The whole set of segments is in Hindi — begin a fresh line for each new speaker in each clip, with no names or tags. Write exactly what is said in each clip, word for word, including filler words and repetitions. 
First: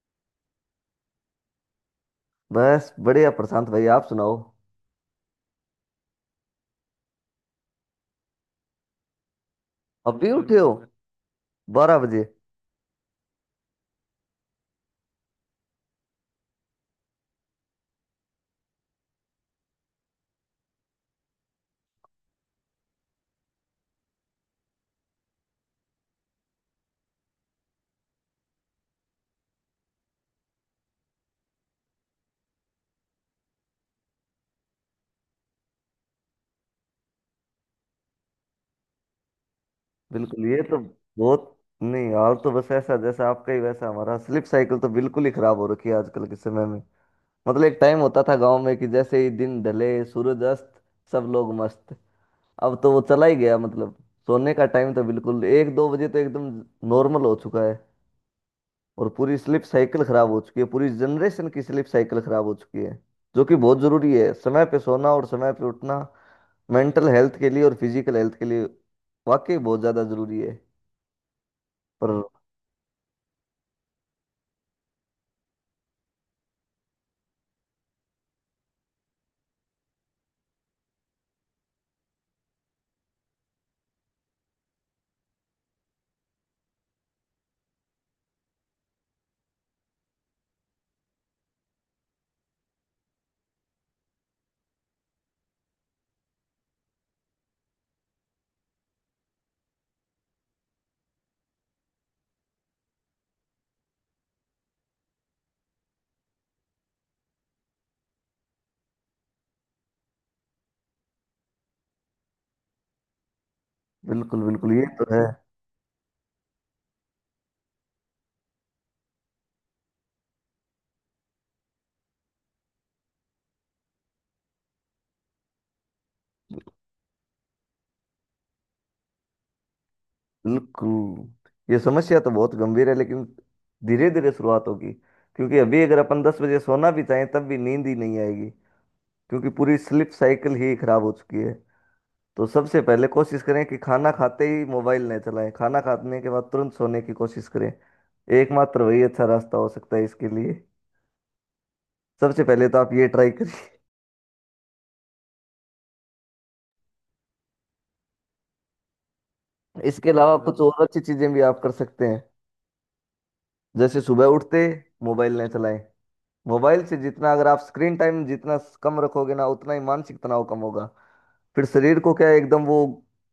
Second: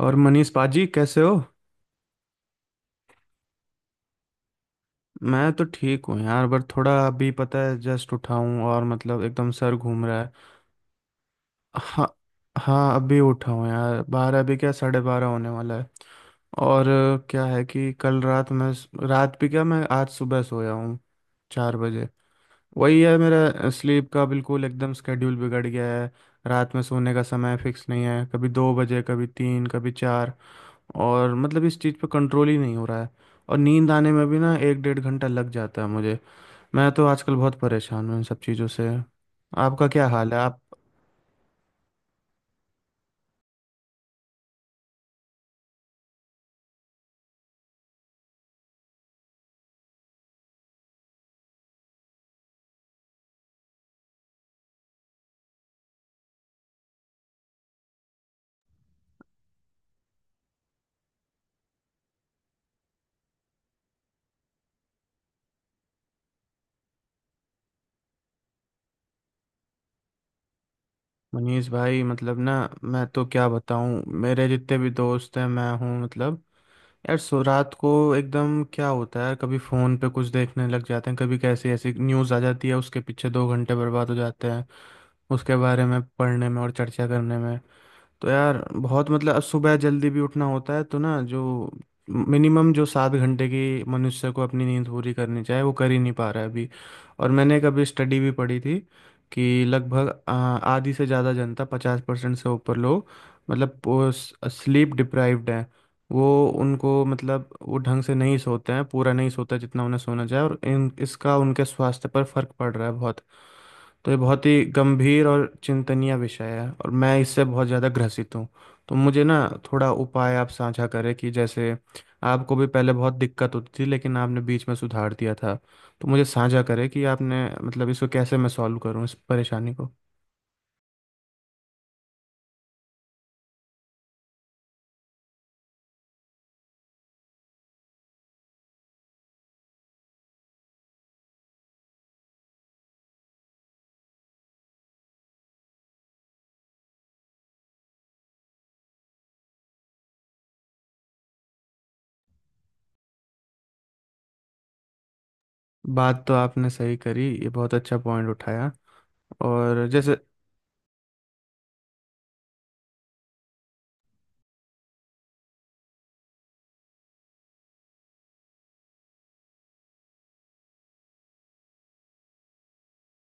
और मनीष पाजी कैसे हो?
बस बढ़िया प्रशांत भाई, आप सुनाओ।
मैं तो ठीक हूँ यार, बट थोड़ा, अभी पता है, जस्ट उठा हूँ और मतलब एकदम सर घूम रहा
अभी
है।
उठे हो बिल्कुल? बारह
हाँ,
बजे
हाँ, अभी उठा हूँ यार। बारह, अभी क्या, साढ़े बारह होने वाला है। और अ, क्या है कि कल रात मैं, रात भी क्या, मैं आज सुबह सोया हूँ चार बजे। वही है, मेरा स्लीप का बिल्कुल एकदम स्केड्यूल बिगड़ गया है। रात में सोने का समय फिक्स नहीं है, कभी दो बजे, कभी तीन, कभी चार। और मतलब इस चीज़ पे कंट्रोल ही नहीं हो रहा है। और नींद आने में भी ना एक डेढ़ घंटा लग जाता है मुझे। मैं तो आजकल बहुत परेशान हूँ इन सब चीज़ों से। आपका क्या हाल है,
बिल्कुल
आप?
ये तो बहुत। नहीं, हाल तो बस ऐसा जैसा आपका, ही वैसा हमारा। स्लिप साइकिल तो बिल्कुल ही खराब हो रखी है आजकल के समय में। मतलब एक टाइम होता था गांव में कि जैसे ही दिन ढले सूरज अस्त, सब लोग मस्त। अब तो वो चला ही गया। मतलब सोने का टाइम तो बिल्कुल एक दो बजे तो एकदम नॉर्मल हो चुका है। और पूरी स्लिप साइकिल खराब हो चुकी है, पूरी जनरेशन की स्लिप साइकिल खराब हो चुकी है। जो कि बहुत जरूरी है समय पे सोना और समय पे उठना, मेंटल हेल्थ के लिए और फिजिकल हेल्थ के लिए। वाकई बहुत ज्यादा जरूरी है।
मनीष भाई,
पर
मतलब ना, मैं तो क्या बताऊँ, मेरे जितने भी दोस्त हैं, मैं हूँ मतलब, यार सो रात को एकदम क्या होता है, कभी फ़ोन पे कुछ देखने लग जाते हैं, कभी कैसी ऐसी न्यूज़ आ जाती है, उसके पीछे दो घंटे बर्बाद हो जाते हैं उसके बारे में पढ़ने में और चर्चा करने में। तो यार बहुत मतलब, अब सुबह जल्दी भी उठना होता है, तो ना जो मिनिमम जो सात घंटे की मनुष्य को अपनी नींद पूरी करनी चाहिए, वो कर ही नहीं पा रहा है अभी। और मैंने कभी स्टडी भी पढ़ी थी कि लगभग आ, आधी से ज़्यादा जनता, पचास परसेंट से ऊपर लोग, मतलब स्लीप डिप्राइव्ड हैं। वो, उनको मतलब वो ढंग से नहीं सोते हैं, पूरा नहीं सोता जितना उन्हें सोना चाहिए, और इन इसका उनके स्वास्थ्य पर फर्क पड़ रहा है बहुत। तो ये
बिल्कुल
बहुत ही
बिल्कुल, ये तो है।
गंभीर और चिंतनीय विषय है और मैं इससे बहुत ज़्यादा ग्रसित हूँ। तो मुझे ना थोड़ा उपाय आप साझा करें कि जैसे आपको भी पहले बहुत दिक्कत होती थी, लेकिन आपने बीच में सुधार दिया था। तो मुझे साझा करें कि आपने मतलब इसको कैसे, मैं सॉल्व करूँ इस परेशानी को।
बिल्कुल। ये समस्या तो बहुत गंभीर है, लेकिन धीरे धीरे शुरुआत होगी। क्योंकि अभी अगर अपन दस बजे सोना भी चाहें तब भी नींद ही नहीं आएगी, क्योंकि पूरी स्लीप साइकिल ही खराब हो चुकी है। तो सबसे पहले कोशिश करें कि खाना खाते ही मोबाइल न चलाएं, खाना खाने के बाद तुरंत सोने की कोशिश करें। एकमात्र वही अच्छा रास्ता हो सकता है इसके लिए। सबसे पहले तो आप ये ट्राई करिए।
बात तो आपने सही करी, ये बहुत अच्छा पॉइंट उठाया। और
इसके
जैसे,
अलावा कुछ और अच्छी चीजें भी आप कर सकते हैं। जैसे सुबह उठते मोबाइल ना चलाएं। मोबाइल से जितना, अगर आप स्क्रीन टाइम जितना कम रखोगे ना, उतना ही मानसिक तनाव कम होगा। फिर शरीर को क्या है, एकदम वो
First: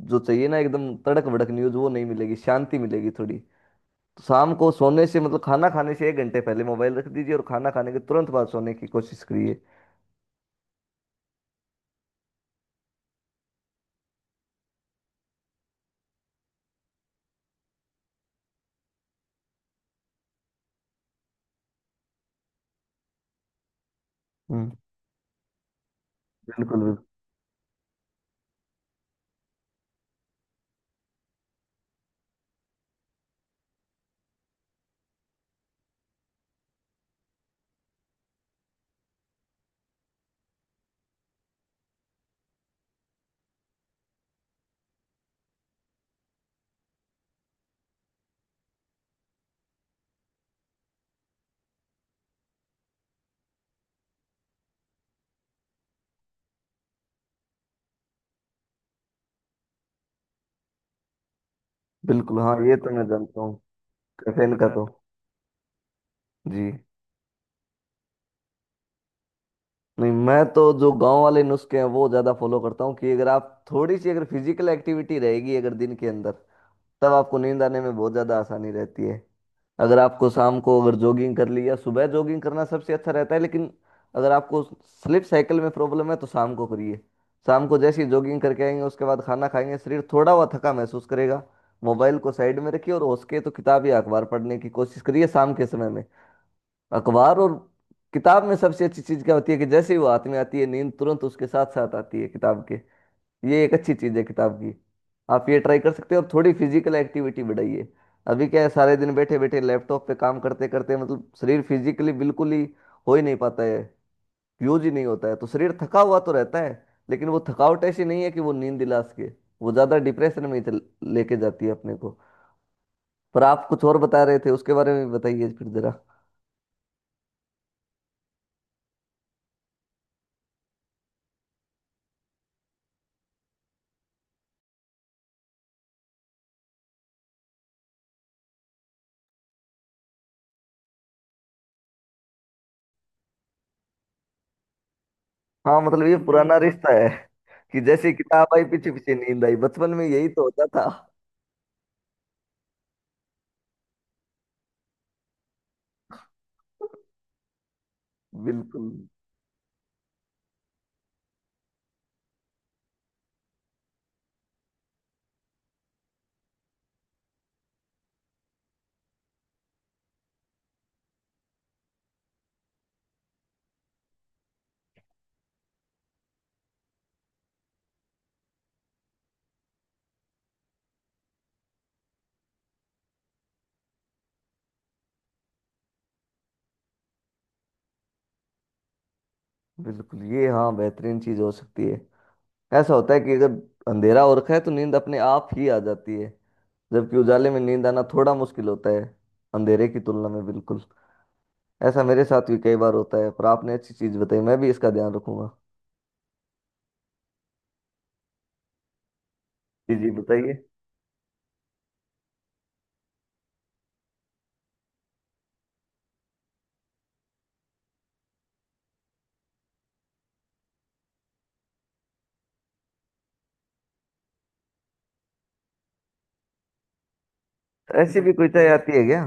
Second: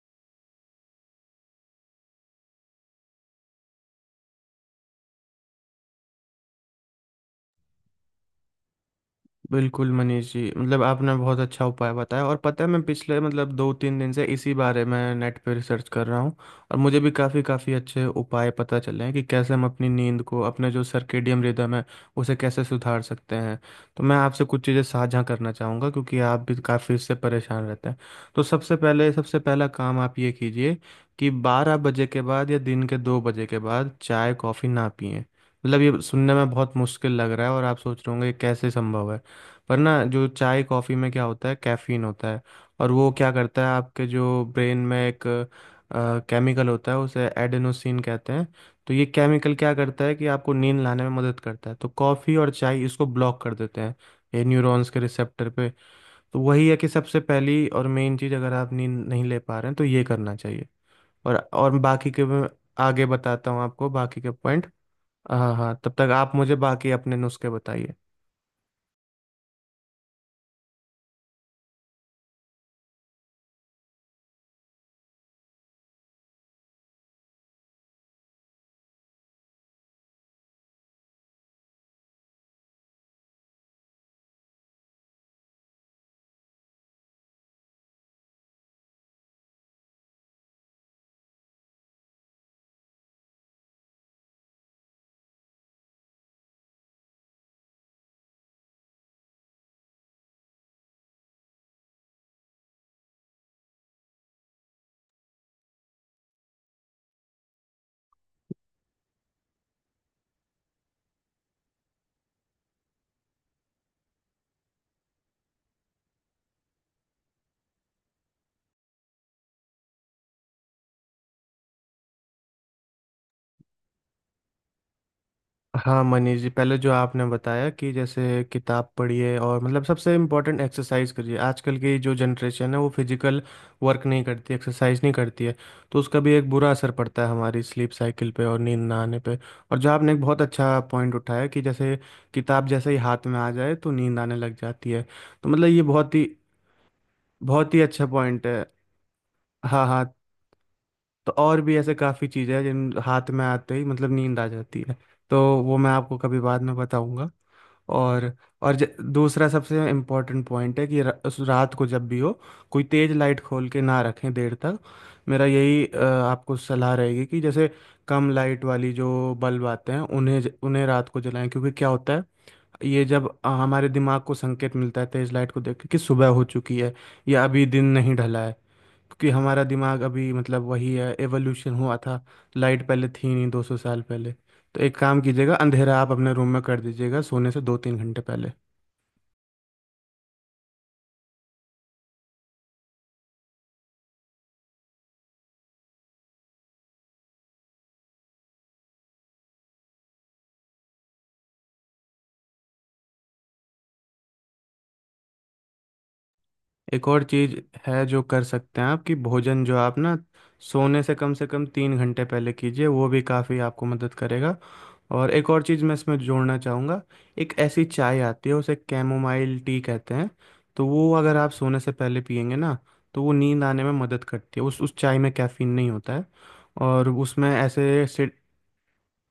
जो चाहिए ना, एकदम तड़क भड़क न्यूज वो नहीं मिलेगी, शांति मिलेगी थोड़ी तो। शाम को सोने से मतलब खाना खाने से एक घंटे पहले मोबाइल रख दीजिए, और खाना खाने के तुरंत बाद सोने की कोशिश करिए।
बिल्कुल मनीष जी, मतलब आपने बहुत अच्छा उपाय बताया, और पता है मैं पिछले मतलब दो तीन दिन से इसी बारे में नेट पे रिसर्च कर रहा हूँ। और मुझे भी काफ़ी काफ़ी अच्छे उपाय पता चले हैं कि कैसे हम अपनी नींद को, अपने जो सर्केडियन रिदम है, उसे कैसे सुधार सकते हैं। तो मैं आपसे कुछ
हम्म।
चीज़ें साझा करना चाहूँगा, क्योंकि आप भी
बिल्कुल
काफ़ी
बिल्कुल।
इससे परेशान रहते हैं। तो सबसे पहले, सबसे पहला काम आप ये कीजिए कि बारह बजे के बाद या दिन के दो बजे के बाद चाय कॉफ़ी ना पिएं। मतलब ये सुनने में बहुत मुश्किल लग रहा है और आप सोच रहे होंगे ये कैसे संभव है, पर ना जो चाय कॉफ़ी में क्या होता है, कैफीन होता है। और वो क्या करता है, आपके जो ब्रेन में एक केमिकल होता है, उसे एडेनोसिन कहते हैं। तो ये केमिकल क्या करता है कि आपको नींद लाने में मदद करता है, तो कॉफ़ी और चाय इसको ब्लॉक कर देते हैं, ये न्यूरॉन्स के रिसेप्टर पे। तो वही है कि सबसे पहली और मेन चीज़, अगर आप नींद नहीं ले पा रहे हैं तो ये करना चाहिए। और और बाकी के
बिल्कुल
मैं
हाँ, ये तो
आगे
मैं जानता
बताता
हूँ।
हूँ आपको, बाकी के
कैफीन का
पॉइंट।
तो।
हाँ, हाँ, तब तक आप मुझे
जी।
बाकी अपने नुस्खे बताइए।
नहीं, मैं तो जो गांव वाले नुस्खे हैं वो ज्यादा फॉलो करता हूँ, कि अगर आप थोड़ी सी अगर फिजिकल एक्टिविटी रहेगी अगर दिन के अंदर, तब आपको नींद आने में बहुत ज़्यादा आसानी रहती है। अगर आपको शाम को अगर जॉगिंग कर ली, या सुबह जॉगिंग करना सबसे अच्छा रहता है, लेकिन अगर आपको स्लीप साइकिल में प्रॉब्लम है तो शाम को करिए। शाम को जैसे ही जॉगिंग करके आएंगे, उसके बाद खाना खाएंगे, शरीर थोड़ा हुआ थका महसूस करेगा। मोबाइल को साइड में रखिए, और हो सके तो किताब या अखबार पढ़ने की कोशिश करिए शाम के समय में। अखबार और किताब में सबसे अच्छी चीज़ क्या होती है, कि जैसे ही वो हाथ में आती है, नींद तुरंत उसके साथ साथ आती है, किताब के। ये एक अच्छी चीज है किताब की। आप ये ट्राई कर सकते हो, और थोड़ी फिजिकल एक्टिविटी बढ़ाइए। अभी क्या है, सारे दिन बैठे बैठे लैपटॉप पे काम करते करते मतलब शरीर फिजिकली बिल्कुल ही हो ही नहीं पाता है, यूज ही नहीं होता है, तो शरीर थका हुआ तो रहता है। लेकिन वो थकावट ऐसी नहीं है कि वो नींद दिला सके, वो ज्यादा डिप्रेशन में ही चल- लेके जाती है अपने को। पर आप कुछ और बता रहे थे, उसके बारे में भी बताइए फिर जरा।
हाँ मनीष जी, पहले जो आपने बताया कि जैसे किताब पढ़िए, और मतलब सबसे इम्पोर्टेंट एक्सरसाइज करिए। आजकल की जो जनरेशन है, वो फिजिकल वर्क नहीं करती, एक्सरसाइज नहीं करती है। तो उसका भी एक बुरा असर पड़ता है हमारी स्लीप साइकिल पे और नींद ना आने पे। और जो आपने एक बहुत अच्छा पॉइंट उठाया कि जैसे किताब जैसे ही हाथ में आ जाए, तो नींद आने लग जाती है। तो मतलब ये
हाँ, मतलब
बहुत
ये
ही
पुराना रिश्ता है,
बहुत ही
कि
अच्छा
जैसे
पॉइंट है।
किताब आई पीछे पीछे नींद आई,
हाँ,
बचपन
हाँ,
में यही तो होता था।
तो और भी ऐसे काफ़ी चीज़ें हैं, जिन हाथ में आते ही मतलब नींद आ जाती है। तो वो मैं आपको कभी बाद में बताऊंगा। और और ज,
बिल्कुल
दूसरा सबसे इम्पोर्टेंट पॉइंट है कि र, उस रात को जब भी हो, कोई तेज़ लाइट खोल के ना रखें देर तक। मेरा यही अ, आपको सलाह रहेगी कि जैसे कम लाइट वाली जो बल्ब आते हैं, उन्हें ज- उन्हें रात को जलाएं, क्योंकि क्या होता है, ये जब अ, हमारे दिमाग को संकेत मिलता है तेज़ लाइट को देख के कि सुबह हो चुकी है या अभी दिन नहीं ढला है। क्योंकि हमारा दिमाग अभी मतलब वही है, एवोल्यूशन हुआ था, लाइट पहले थी नहीं दो सौ साल पहले। तो एक काम कीजिएगा, अंधेरा आप अपने रूम में कर दीजिएगा सोने से दो तीन घंटे पहले।
बिल्कुल, ये हाँ, बेहतरीन चीज हो सकती है। ऐसा होता है कि जब अंधेरा हो रखा है तो नींद अपने आप ही आ जाती है, जबकि उजाले में नींद आना थोड़ा मुश्किल होता है, अंधेरे की तुलना में, बिल्कुल। ऐसा मेरे साथ भी कई बार होता है, पर आपने अच्छी चीज बताई, मैं भी इसका ध्यान रखूंगा।
एक और चीज़ है जो कर सकते हैं आप, कि भोजन जो आप
जी जी
ना
बताइए।
सोने से कम से कम तीन घंटे पहले कीजिए, वो भी काफ़ी आपको मदद करेगा। और एक और चीज़ मैं इसमें जोड़ना चाहूँगा। एक ऐसी चाय आती है, उसे कैमोमाइल टी कहते हैं। तो वो अगर आप सोने से पहले पियेंगे ना, तो वो नींद आने में मदद करती है। उस उस चाय में कैफीन नहीं होता है, और उसमें ऐसे।
ऐसी
से,
भी कोई चाय आती है क्या?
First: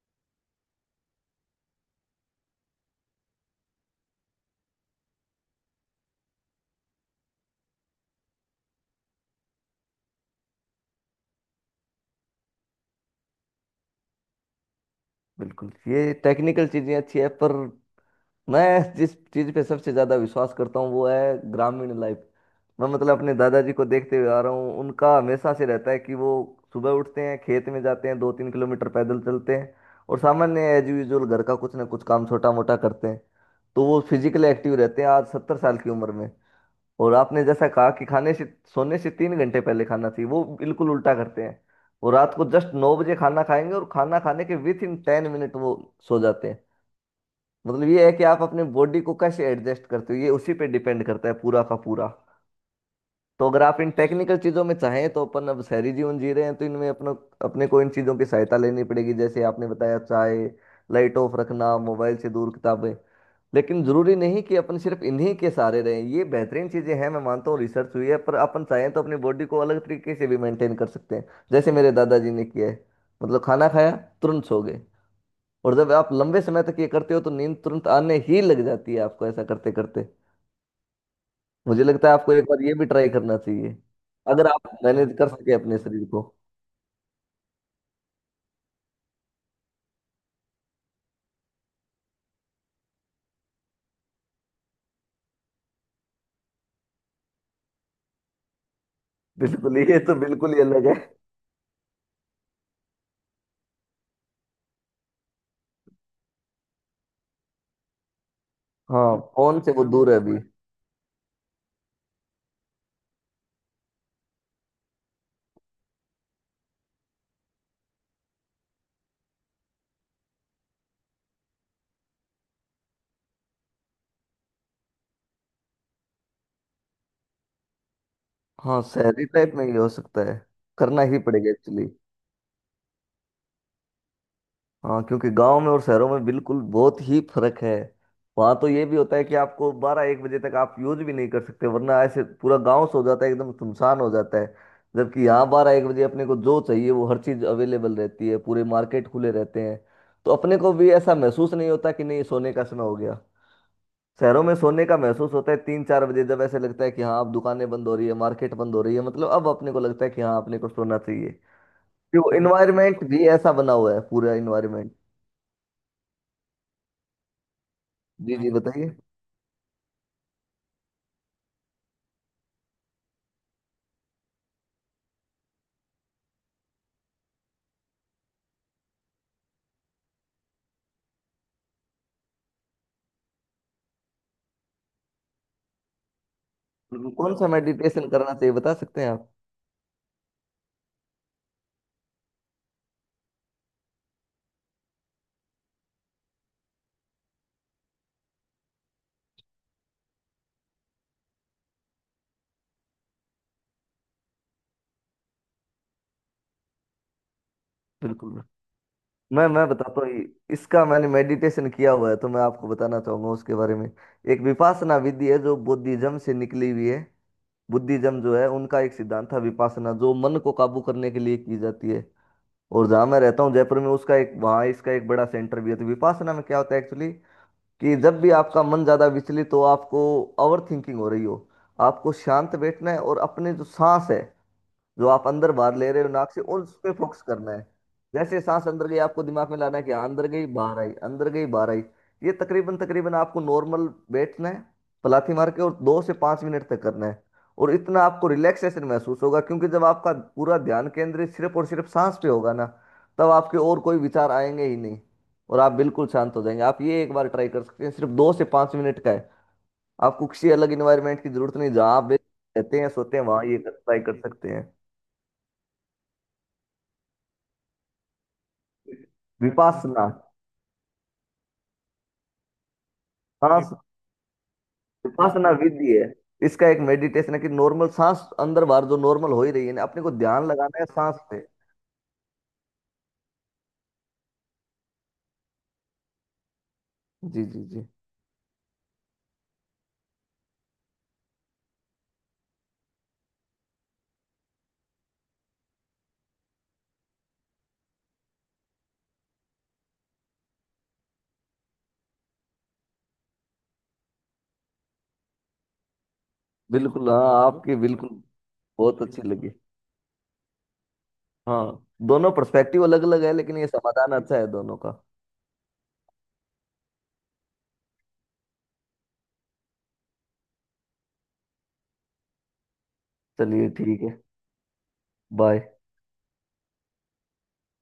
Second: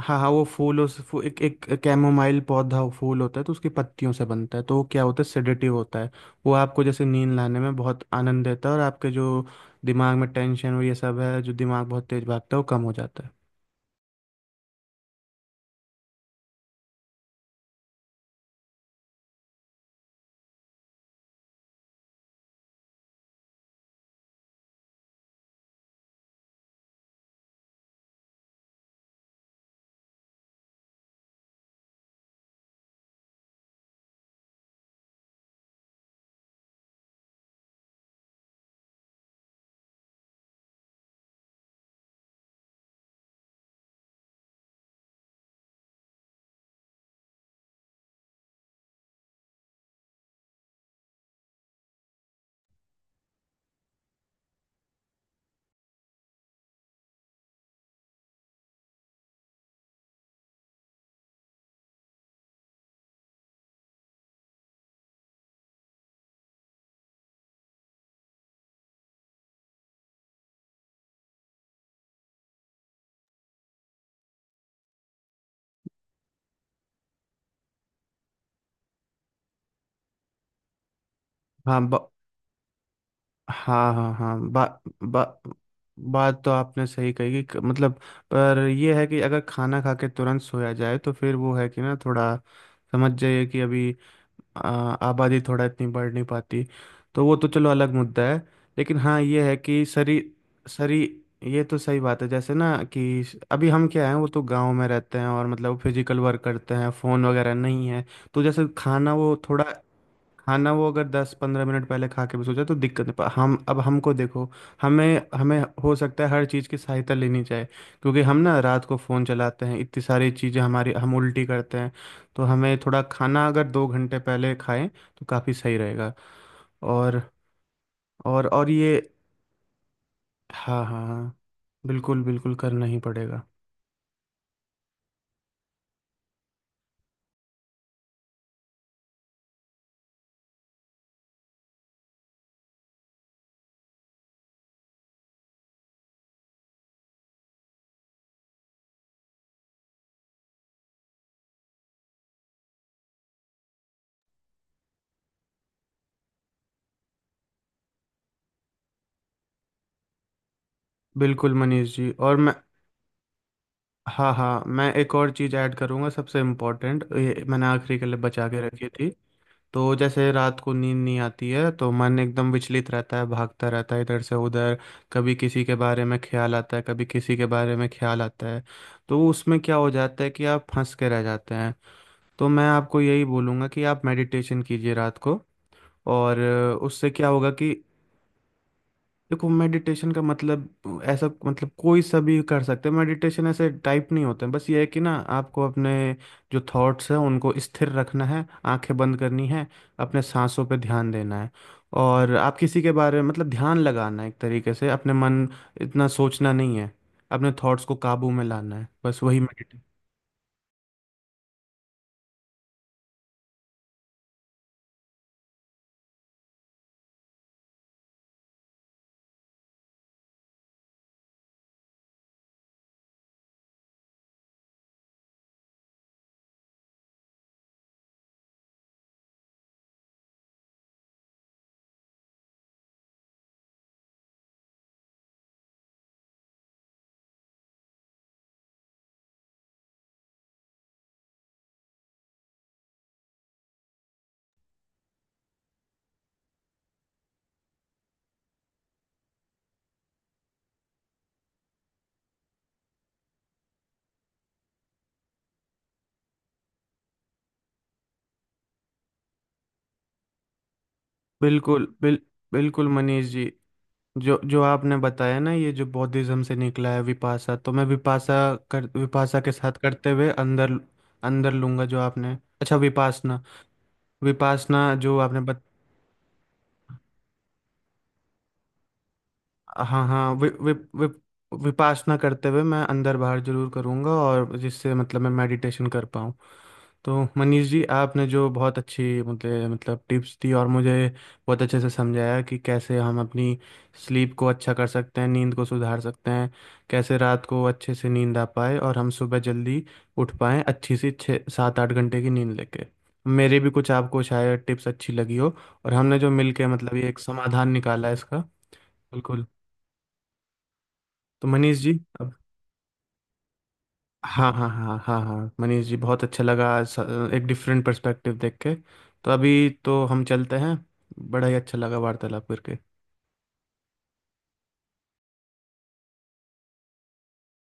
हाँ, हाँ, वो फूल, उस फू, एक एक कैमोमाइल पौधा, फूल होता है, तो उसकी पत्तियों से बनता है, तो वो क्या होता है, सेडेटिव होता है। वो आपको जैसे नींद लाने में बहुत आनंद देता है, और आपके जो दिमाग में टेंशन और ये सब है, जो दिमाग बहुत तेज भागता है, वो कम हो जाता है।
बिल्कुल, ये टेक्निकल चीजें अच्छी है, पर मैं जिस चीज पे सबसे ज्यादा विश्वास करता हूँ वो है ग्रामीण लाइफ। मैं मतलब अपने दादाजी को देखते हुए आ रहा हूँ, उनका हमेशा से रहता है कि वो सुबह उठते हैं, खेत में जाते हैं, दो तीन किलोमीटर पैदल चलते हैं, और सामान्य एज यूजुअल घर का कुछ ना कुछ काम छोटा मोटा करते हैं। तो वो फिजिकली एक्टिव रहते हैं आज सत्तर साल की उम्र में। और आपने जैसा कहा कि खाने से सोने से तीन घंटे पहले खाना चाहिए, वो बिल्कुल उल्टा करते हैं। वो रात को जस्ट नौ बजे खाना खाएंगे और खाना खाने के विथ इन टेन मिनट वो सो जाते हैं। मतलब ये है कि आप अपने बॉडी को कैसे एडजस्ट करते हो, ये उसी पे डिपेंड करता है पूरा का पूरा। तो अगर आप इन टेक्निकल चीज़ों में चाहें, तो अपन अब शहरी जीवन जी रहे हैं तो इनमें अपना, अपने को इन चीज़ों की सहायता लेनी पड़ेगी। जैसे आपने बताया चाय, लाइट ऑफ रखना, मोबाइल से दूर, किताबें। लेकिन ज़रूरी नहीं कि अपन सिर्फ इन्हीं के सहारे रहें, ये बेहतरीन चीज़ें हैं मैं मानता हूँ, रिसर्च हुई है, पर अपन चाहें तो अपनी बॉडी को अलग तरीके से भी मेंटेन कर सकते हैं, जैसे मेरे दादाजी ने किया है। मतलब खाना खाया तुरंत सो गए। और जब आप लंबे समय तक ये करते हो तो नींद तुरंत आने ही लग जाती है आपको ऐसा करते करते।
हाँ,
मुझे लगता है आपको एक बार ये भी ट्राई करना चाहिए,
हाँ, हाँ, हाँ,
अगर आप
बा,
मैनेज कर
बा,
सके अपने शरीर को।
बात तो आपने सही कही कि क- मतलब, पर यह है कि अगर खाना खा के तुरंत सोया जाए, तो फिर वो है कि ना, थोड़ा समझ जाइए कि अभी आ, आबादी थोड़ा इतनी बढ़ नहीं पाती, तो वो तो चलो अलग मुद्दा है। लेकिन हाँ ये है
बिल्कुल,
कि
ये तो
शरीर,
बिल्कुल ही अलग है।
शरीर, ये तो सही बात है, जैसे ना कि अभी हम क्या हैं, वो तो गांव में रहते हैं और मतलब फिजिकल वर्क करते हैं, फ़ोन वगैरह नहीं है। तो जैसे खाना
हाँ,
वो
फोन
थोड़ा,
से वो दूर है अभी।
खाना वो अगर दस पंद्रह मिनट पहले खा के भी सो जाए तो दिक्कत नहीं, पर हम, अब हमको देखो, हमें हमें हो सकता है हर चीज़ की सहायता लेनी चाहिए, क्योंकि हम ना रात को फ़ोन चलाते हैं, इतनी सारी चीज़ें हमारी हम उल्टी करते हैं। तो हमें थोड़ा खाना अगर दो घंटे पहले खाएं तो काफ़ी सही रहेगा। और, और और
हाँ,
ये,
शहरी टाइप में ये हो सकता है,
हाँ, हाँ,
करना ही
हाँ,
पड़ेगा एक्चुअली।
बिल्कुल, बिल्कुल करना ही पड़ेगा।
हाँ, क्योंकि गांव में और शहरों में बिल्कुल बहुत ही फर्क है। वहां तो ये भी होता है कि आपको बारह एक बजे तक आप यूज भी नहीं कर सकते, वरना ऐसे पूरा गांव सो जाता है, एकदम सुनसान हो जाता है। जबकि यहाँ बारह एक बजे अपने को जो चाहिए वो हर चीज अवेलेबल रहती है, पूरे मार्केट खुले रहते हैं। तो अपने को भी ऐसा महसूस नहीं होता कि नहीं सोने का समय हो गया। शहरों में सोने का महसूस होता है तीन चार बजे, जब ऐसे लगता है कि हाँ अब दुकानें बंद हो रही है, मार्केट बंद हो रही है, मतलब अब अपने को लगता है कि हाँ अपने को सोना चाहिए।
बिल्कुल
कि
मनीष जी,
वो
और मैं,
इन्वायरमेंट भी ऐसा बना हुआ है,
हाँ,
पूरा
हाँ,
इन्वायरमेंट।
मैं एक और चीज़ ऐड करूँगा, सबसे इम्पोर्टेंट, ये मैंने आखिरी के लिए
जी
बचा
जी
के रखी
बताइए।
थी। तो जैसे रात को नींद नहीं आती है तो मन एकदम विचलित रहता है, भागता रहता है इधर से उधर, कभी किसी के बारे में ख्याल आता है, कभी किसी के बारे में ख्याल आता है। तो उसमें क्या हो जाता है कि आप फंस के रह जाते हैं। तो मैं आपको यही बोलूँगा कि आप मेडिटेशन कीजिए रात को। और अ, उससे
बिल्कुल,
क्या
कौन सा
होगा कि,
मेडिटेशन करना चाहिए बता सकते हैं आप?
देखो मेडिटेशन का मतलब, ऐसा मतलब कोई सा भी कर सकते हैं, मेडिटेशन ऐसे टाइप नहीं होते हैं, बस ये है कि ना आपको अपने जो थॉट्स हैं उनको स्थिर रखना है, आंखें बंद करनी है, अपने सांसों पे ध्यान देना है। और आप किसी के बारे में मतलब ध्यान लगाना है, एक तरीके से अपने मन, इतना सोचना नहीं है, अपने थॉट्स को काबू
बिल्कुल।
में लाना है, बस वही
मैं मैं
मेडिटेशन।
बताता हूँ। इ- इसका मैंने मेडिटेशन किया हुआ है, तो मैं आपको बताना चाहूंगा उसके बारे में। एक विपासना विधि है जो बुद्धिज्म से निकली हुई है। बुद्धिज्म जो है, उनका एक सिद्धांत था विपासना, जो मन को काबू करने के लिए की जाती है। और जहाँ मैं रहता हूँ जयपुर में, उसका एक वहाँ इसका एक बड़ा सेंटर भी है। तो विपासना में क्या होता है एक्चुअली, कि जब भी आपका मन ज़्यादा विचलित हो, आपको ओवर थिंकिंग हो रही हो, आपको शांत बैठना है और अपने जो सांस है जो आप अंदर बाहर ले रहे हो नाक से, उस पे फोकस करना है। जैसे सांस अंदर गई, आपको दिमाग में लाना है कि हाँ, अंदर गई बाहर आई, अंदर गई बाहर आई। ये तकरीबन तकरीबन, आपको नॉर्मल बैठना है पलाथी मार के, और दो से पाँच मिनट तक करना है। और इतना आपको रिलैक्सेशन महसूस होगा, क्योंकि जब आपका पूरा ध्यान केंद्रित सिर्फ और सिर्फ सांस पे होगा ना, तब आपके और कोई विचार आएंगे ही नहीं, और आप बिल्कुल शांत हो जाएंगे। आप ये एक बार ट्राई कर सकते हैं, सिर्फ दो से पाँच मिनट का है। आपको किसी अलग इन्वायरमेंट की जरूरत नहीं,
बिल्कुल,
जहाँ आप
बिल
रहते
बिल्कुल
हैं सोते हैं
मनीष
वहाँ
जी,
ये ट्राई कर
जो
सकते
जो
हैं।
आपने बताया ना, ये जो बौद्धिज्म से निकला है विपासा, तो मैं विपासा कर, विपासा के साथ
विपासना।
करते हुए अंदर, अंदर लूंगा जो आपने, अच्छा, विपासना,
सांस, विप-
विपासना जो आपने
विपासना
बत
विधि है। इसका एक मेडिटेशन है, कि नॉर्मल सांस अंदर बाहर जो नॉर्मल हो ही रही है ना, अपने
हाँ,
को
हाँ,
ध्यान
वि, वि,
लगाना है
वि,
सांस पे।
विपासना करते हुए मैं अंदर बाहर जरूर करूंगा, और जिससे मतलब मैं मेडिटेशन कर पाऊँ। तो
जी जी
मनीष जी
जी।
आपने जो बहुत अच्छी मतलब मतलब टिप्स दी, और मुझे बहुत अच्छे से समझाया कि कैसे हम अपनी स्लीप को अच्छा कर सकते हैं, नींद को सुधार सकते हैं, कैसे रात को अच्छे से नींद आ पाए और हम सुबह जल्दी उठ पाएँ अच्छी सी छः सात आठ घंटे की नींद लेके। मेरे भी कुछ आपको शायद टिप्स अच्छी लगी हो, और हमने जो मिलके मतलब ये
बिल्कुल
एक
हाँ,
समाधान
आपकी
निकाला
बिल्कुल
है इसका।
बहुत अच्छी
बिल्कुल,
लगी।
तो मनीष
हाँ,
जी,
दोनों पर्सपेक्टिव अलग अलग है, लेकिन ये समाधान अच्छा है
हाँ, हाँ,
दोनों का।
हाँ, हाँ, हाँ, मनीष जी, बहुत अच्छा लगा स- एक डिफरेंट पर्सपेक्टिव देख के। तो अभी तो हम चलते हैं, बड़ा ही अच्छा लगा वार्तालाप करके।
चलिए ठीक है। बाय।